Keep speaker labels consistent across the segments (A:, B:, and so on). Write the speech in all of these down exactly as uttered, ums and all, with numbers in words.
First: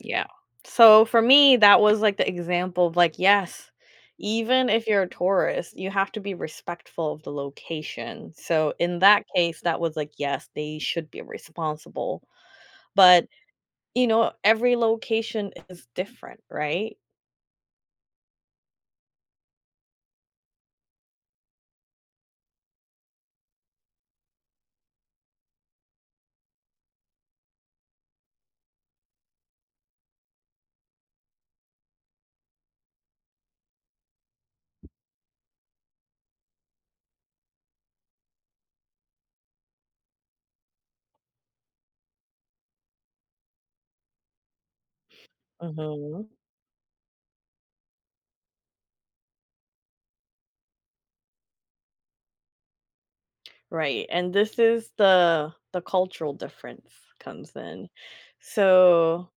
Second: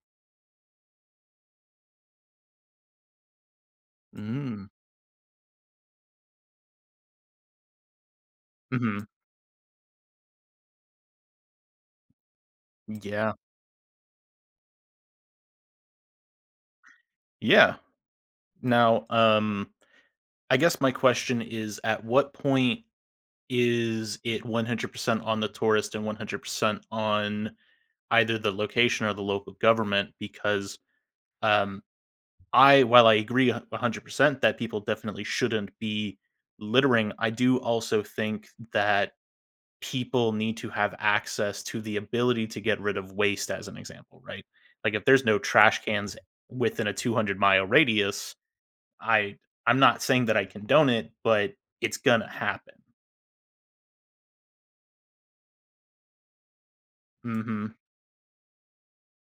A: Yeah, so for me, that was like the example of, like, "Yes,"
B: Mm.
A: even if you're a tourist, you have to be respectful of the location, so in
B: Mhm.
A: that case that was, like, "Yes, they should be responsible." But
B: Yeah.
A: you know, every location is different, right?
B: Yeah. Now, um, I guess my question is, at what point is it one hundred percent on the tourists and one hundred percent on either the location or the local government, because, um, I, while I agree a a hundred percent that people definitely shouldn't be littering, I do also think that people need to have access to the ability to get rid of waste as an example, right? Like if there's no trash cans
A: Mhm.
B: within a 200-mile radius, I I'm not saying that I condone it, but it's gonna happen.
A: Right, and this is the the cultural difference comes
B: Mhm.
A: in so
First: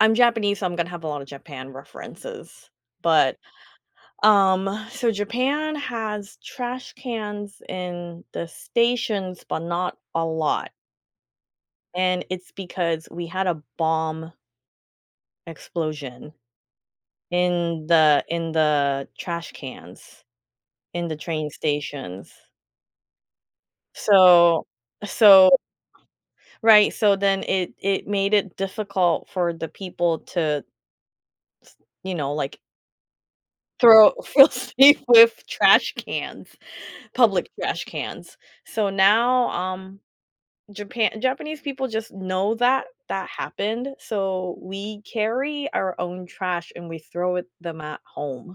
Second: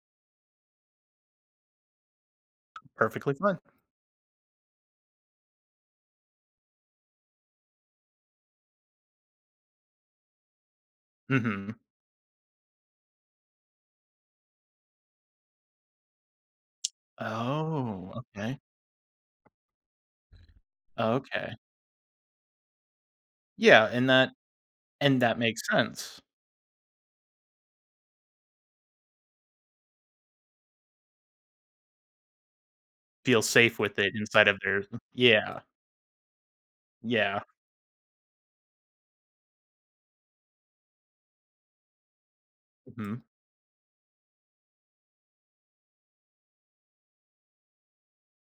A: I'm Japanese, so I'm gonna have a lot of Japan references,
B: Perfectly
A: but,
B: fine.
A: um, so Japan has trash cans in the stations, but not a lot.
B: Mhm.
A: And it's because we had a bomb explosion in
B: Oh,
A: the in
B: okay.
A: the trash cans in the train
B: Okay.
A: stations.
B: Yeah, and that
A: So,
B: and that
A: so
B: makes sense.
A: Right, so then it it made it difficult for the people to t you know, like
B: Feel safe with
A: throw
B: it
A: feel
B: inside of their
A: safe with
B: yeah.
A: trash cans,
B: Yeah.
A: public trash cans. So now, um, Japan Japanese people just know that
B: Mhm.
A: that happened, so we carry our own trash, and we throw it them at home.